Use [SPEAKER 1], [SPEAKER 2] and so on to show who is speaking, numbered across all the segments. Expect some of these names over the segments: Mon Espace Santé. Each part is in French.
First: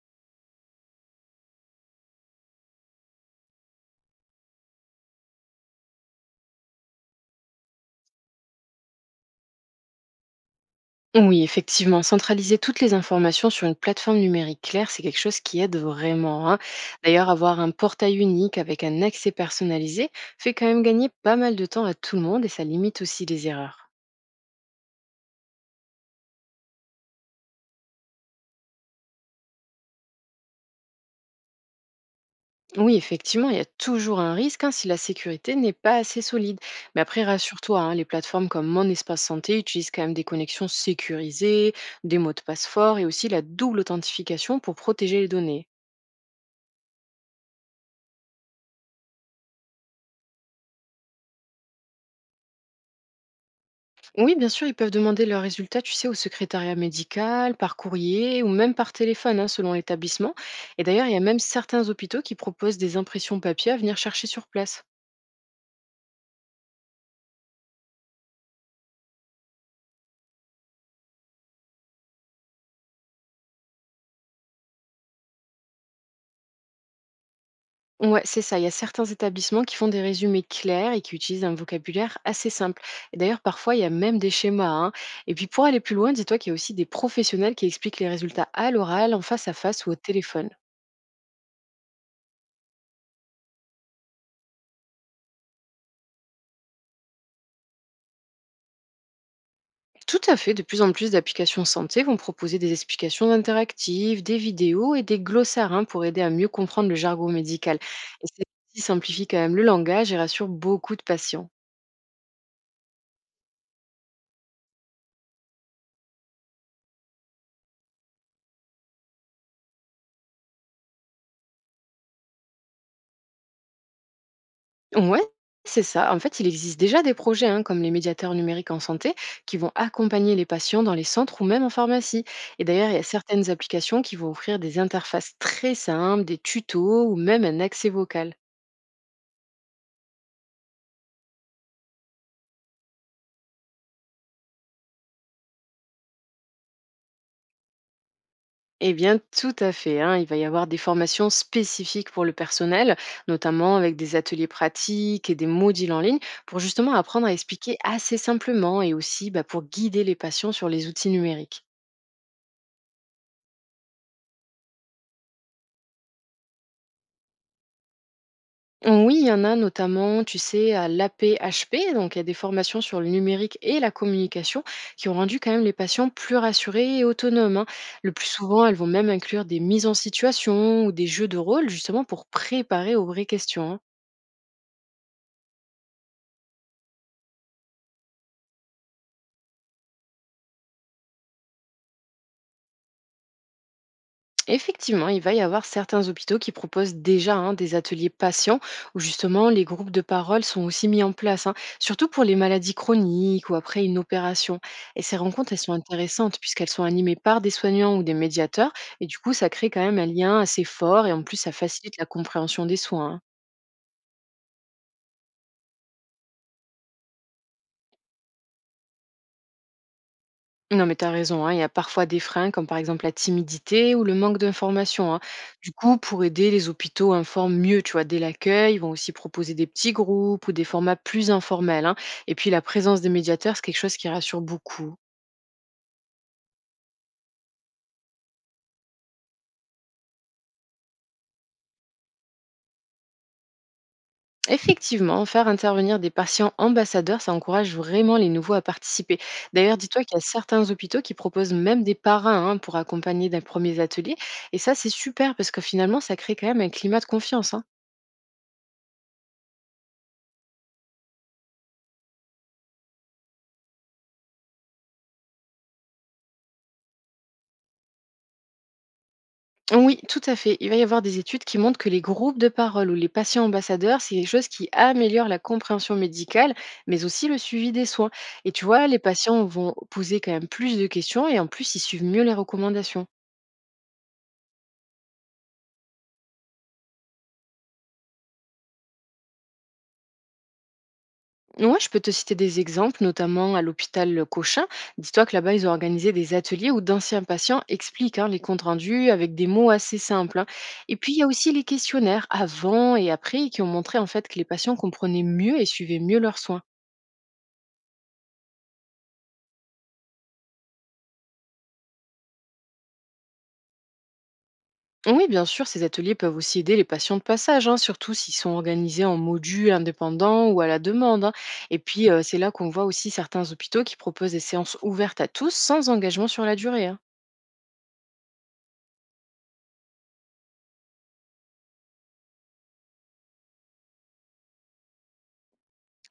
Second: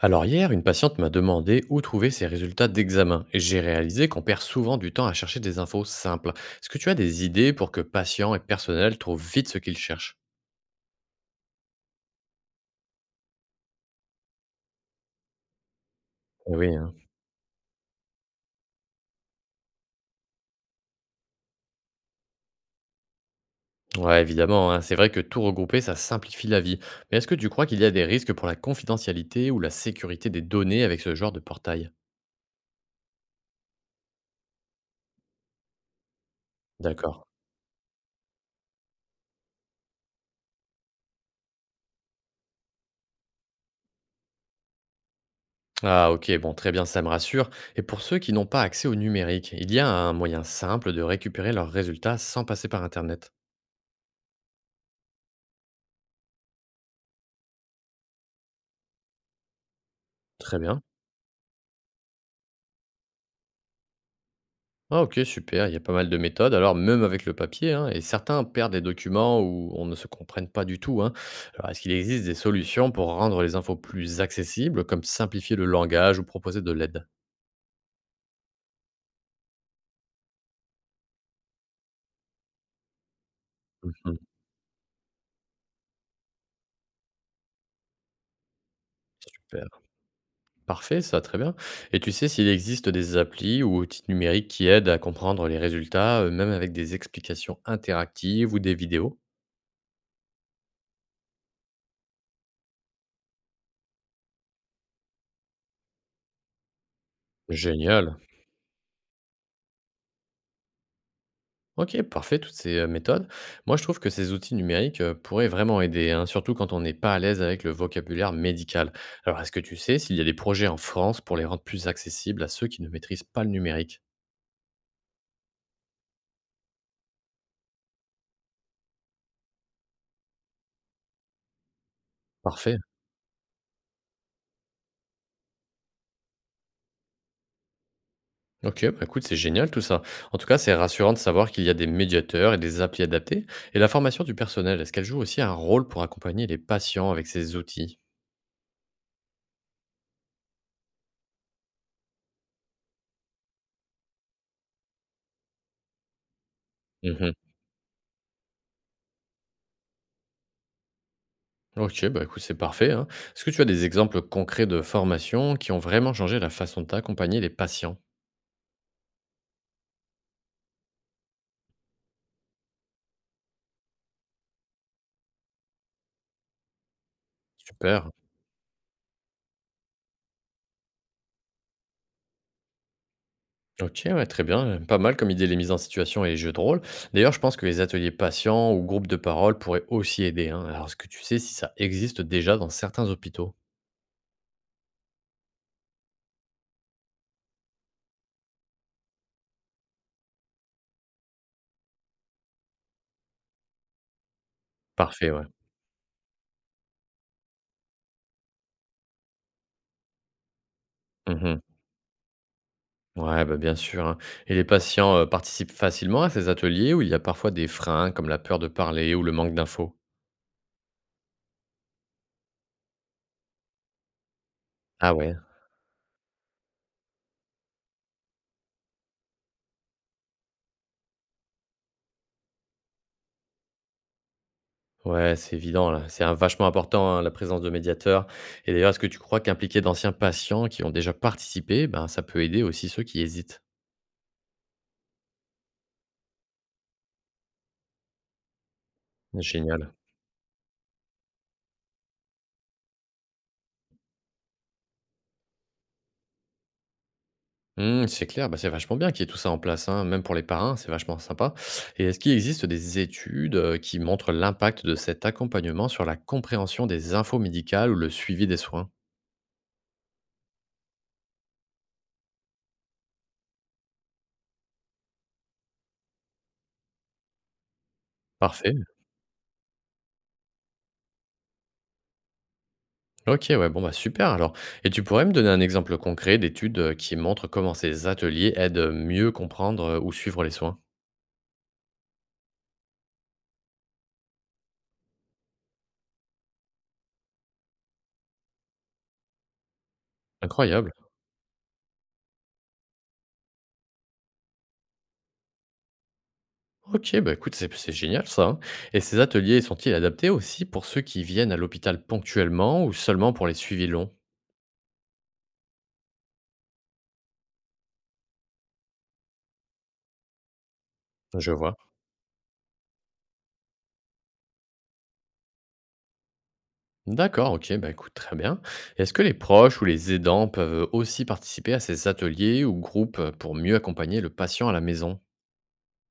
[SPEAKER 1] Alors hier, une patiente m'a demandé où trouver ses résultats d'examen et j'ai réalisé qu'on perd souvent du temps à chercher des infos simples. Est-ce que tu as des idées pour que patients et personnel trouvent vite ce qu'ils cherchent?
[SPEAKER 2] Oui, effectivement, centraliser toutes les informations sur une plateforme numérique claire, c'est quelque chose qui aide vraiment,
[SPEAKER 1] Eh
[SPEAKER 2] hein.
[SPEAKER 1] oui, hein.
[SPEAKER 2] D'ailleurs, avoir un portail unique avec un accès personnalisé fait quand même gagner pas mal de temps à tout le monde et ça limite aussi les erreurs.
[SPEAKER 1] Ouais, évidemment, hein, c'est vrai que tout regrouper, ça simplifie la vie. Mais est-ce que tu crois qu'il y a des risques pour la confidentialité ou la sécurité des données avec ce genre de portail?
[SPEAKER 2] Oui, effectivement, il y a toujours un risque hein, si la sécurité n'est pas assez solide. Mais
[SPEAKER 1] D'accord.
[SPEAKER 2] après, rassure-toi, hein, les plateformes comme Mon Espace Santé utilisent quand même des connexions sécurisées, des mots de passe forts et aussi la double authentification pour protéger les données.
[SPEAKER 1] Ah ok, bon, très bien, ça me rassure. Et pour ceux qui n'ont pas accès au numérique, il y a un moyen simple de récupérer leurs résultats sans passer par Internet.
[SPEAKER 2] Oui, bien sûr, ils peuvent demander leurs résultats, tu sais, au secrétariat médical, par courrier ou même par téléphone, hein, selon l'établissement.
[SPEAKER 1] Très bien.
[SPEAKER 2] Et d'ailleurs, il y a même certains hôpitaux qui proposent des impressions papier à venir chercher sur place.
[SPEAKER 1] Ah OK, super, il y a pas mal de méthodes, alors même avec le papier, hein, et certains perdent des documents où on ne se comprenne pas du tout, hein. Alors est-ce qu'il existe des solutions pour rendre les infos plus accessibles, comme simplifier le langage ou proposer de l'aide?
[SPEAKER 2] Ouais, c'est ça. Il y a certains établissements qui font des résumés clairs et qui utilisent un vocabulaire assez simple. Et d'ailleurs, parfois, il y a
[SPEAKER 1] Mmh.
[SPEAKER 2] même des schémas, hein. Et puis, pour aller plus loin, dis-toi qu'il y a aussi des professionnels qui expliquent les résultats à l'oral, en face à
[SPEAKER 1] Super,
[SPEAKER 2] face ou au téléphone.
[SPEAKER 1] parfait ça, très bien. Et tu sais s'il existe des applis ou outils numériques qui aident à comprendre les résultats, même avec des explications interactives ou des vidéos?
[SPEAKER 2] Tout à fait, de plus en plus d'applications santé vont proposer des explications interactives, des vidéos et des glossaires hein, pour aider à mieux comprendre le jargon médical.
[SPEAKER 1] Génial.
[SPEAKER 2] Et ceci simplifie quand même le langage et rassure beaucoup de patients.
[SPEAKER 1] OK, parfait, toutes ces, méthodes. Moi, je trouve que ces outils numériques, pourraient vraiment aider, hein, surtout quand on n'est pas à l'aise avec le vocabulaire médical. Alors, est-ce que tu sais s'il y a des projets en France pour les rendre plus accessibles à ceux qui ne maîtrisent pas le numérique?
[SPEAKER 2] Ouais, c'est ça. En fait, il existe déjà des projets hein, comme les médiateurs numériques en santé qui vont accompagner les patients dans les centres ou même en pharmacie. Et
[SPEAKER 1] Parfait.
[SPEAKER 2] d'ailleurs, il y a certaines applications qui vont offrir des interfaces très simples, des tutos ou même un accès vocal.
[SPEAKER 1] OK, bah, écoute, c'est génial tout ça. En tout cas, c'est rassurant de savoir qu'il y a des médiateurs et des applis adaptées. Et la formation du personnel, est-ce qu'elle joue aussi un rôle pour accompagner les patients avec ces outils?
[SPEAKER 2] Eh bien, tout à fait, hein. Il va y avoir des formations spécifiques pour le personnel, notamment avec des ateliers pratiques et des modules en ligne, pour justement apprendre à
[SPEAKER 1] Mmh.
[SPEAKER 2] expliquer assez simplement et aussi bah, pour guider les patients sur les outils numériques.
[SPEAKER 1] OK, bah, écoute, c'est parfait, hein. Est-ce que tu as des exemples concrets de formations qui ont vraiment changé la façon d'accompagner les patients?
[SPEAKER 2] Oui, il y en a notamment, tu sais, à l'APHP, donc il y a des formations sur le numérique et la communication qui ont rendu quand même les patients plus rassurés et autonomes, hein. Le
[SPEAKER 1] Super.
[SPEAKER 2] plus souvent, elles vont même inclure des mises en situation ou des jeux de rôle justement pour préparer aux vraies questions, hein.
[SPEAKER 1] OK, ouais, très bien. Pas mal comme idée les mises en situation et les jeux de rôle. D'ailleurs, je pense que les ateliers patients ou groupes de parole pourraient aussi aider, hein. Alors, est-ce que tu sais si ça existe déjà dans certains hôpitaux?
[SPEAKER 2] Effectivement, il va y avoir certains hôpitaux qui proposent déjà hein, des ateliers patients où justement les groupes de parole sont aussi mis en place, hein, surtout pour les maladies chroniques ou après une opération. Et ces
[SPEAKER 1] Parfait, ouais.
[SPEAKER 2] rencontres, elles sont intéressantes puisqu'elles sont animées par des soignants ou des médiateurs et du coup, ça crée quand même un lien assez fort et en plus, ça
[SPEAKER 1] Mhm.
[SPEAKER 2] facilite la compréhension des soins, hein.
[SPEAKER 1] Ouais, bah, bien sûr, hein. Et les patients participent facilement à ces ateliers où il y a parfois des freins comme la peur de parler ou le manque d'infos.
[SPEAKER 2] Non, mais t'as raison, hein, il y a parfois des freins, comme par exemple la timidité ou le manque
[SPEAKER 1] Ah
[SPEAKER 2] d'informations, hein.
[SPEAKER 1] ouais.
[SPEAKER 2] Du coup, pour aider, les hôpitaux informent mieux, tu vois, dès l'accueil. Ils vont aussi proposer des petits groupes ou des formats plus informels, hein. Et puis, la présence des médiateurs, c'est quelque chose qui rassure beaucoup.
[SPEAKER 1] Ouais, c'est évident là. Vachement important hein, la présence de médiateurs. Et d'ailleurs, est-ce que tu crois qu'impliquer d'anciens patients qui ont déjà participé, ben, ça peut aider aussi ceux qui hésitent?
[SPEAKER 2] Effectivement, faire intervenir des patients ambassadeurs, ça encourage vraiment les nouveaux à participer. D'ailleurs,
[SPEAKER 1] Génial.
[SPEAKER 2] dis-toi qu'il y a certains hôpitaux qui proposent même des parrains hein, pour accompagner des premiers ateliers. Et ça, c'est super parce que finalement, ça crée quand même un climat de confiance, hein.
[SPEAKER 1] Mmh, c'est clair, bah, c'est vachement bien qu'il y ait tout ça en place, hein, même pour les parrains, c'est vachement sympa. Et est-ce qu'il existe des études qui montrent l'impact de cet accompagnement sur la compréhension des infos médicales ou le suivi des soins?
[SPEAKER 2] Oui, tout à fait. Il va y avoir des études qui montrent que les groupes de parole ou les patients ambassadeurs, c'est quelque chose qui améliore la compréhension médicale, mais aussi le suivi des soins. Et tu
[SPEAKER 1] Parfait.
[SPEAKER 2] vois, les patients vont poser quand même plus de questions et en plus, ils suivent mieux les recommandations.
[SPEAKER 1] Ok, ouais, bon, bah super alors. Et tu pourrais me donner un exemple concret d'études qui montrent comment ces ateliers aident mieux comprendre ou suivre les soins?
[SPEAKER 2] Moi, je peux te citer des exemples, notamment à l'hôpital Cochin. Dis-toi que là-bas, ils ont organisé des ateliers où d'anciens patients expliquent hein, les comptes rendus avec des mots assez simples, hein.
[SPEAKER 1] Incroyable.
[SPEAKER 2] Et puis, il y a aussi les questionnaires avant et après qui ont montré en fait que les patients comprenaient mieux et suivaient mieux leurs soins.
[SPEAKER 1] Ok, bah écoute, c'est génial ça, hein. Et ces ateliers sont-ils adaptés aussi pour ceux qui viennent à l'hôpital ponctuellement ou seulement pour les suivis longs?
[SPEAKER 2] Oui, bien sûr, ces ateliers peuvent aussi aider les patients de passage, hein, surtout s'ils sont organisés en modules indépendants ou à la demande, hein.
[SPEAKER 1] Je vois.
[SPEAKER 2] Et puis, c'est là qu'on voit aussi certains hôpitaux qui proposent des séances ouvertes à tous sans engagement sur la durée, hein.
[SPEAKER 1] D'accord, ok, bah écoute, très bien. Est-ce que les proches ou les aidants peuvent aussi participer à ces ateliers ou groupes pour mieux accompagner le patient à la maison?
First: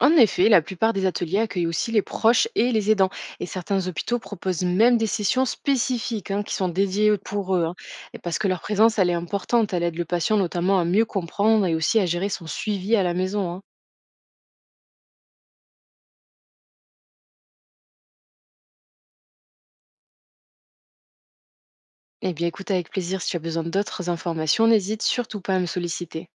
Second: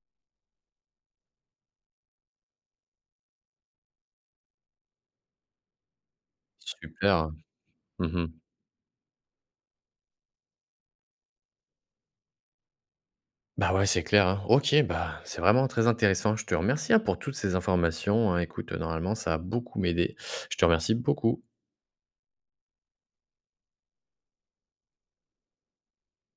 [SPEAKER 2] En effet, la plupart des ateliers accueillent aussi les proches et les aidants. Et certains hôpitaux proposent même des sessions spécifiques hein, qui sont dédiées
[SPEAKER 1] Super.
[SPEAKER 2] pour eux, hein. Et parce
[SPEAKER 1] Mhm.
[SPEAKER 2] que leur présence, elle est importante. Elle aide le patient notamment à mieux comprendre et aussi à gérer son suivi à la maison, hein.
[SPEAKER 1] Bah ouais, c'est clair, hein. Ok, bah c'est vraiment très intéressant. Je te remercie hein, pour toutes ces informations, hein. Écoute, normalement, ça a beaucoup m'aider. Je te remercie beaucoup.
[SPEAKER 2] Eh bien, écoute avec plaisir, si tu as besoin d'autres informations, n'hésite surtout pas à me solliciter.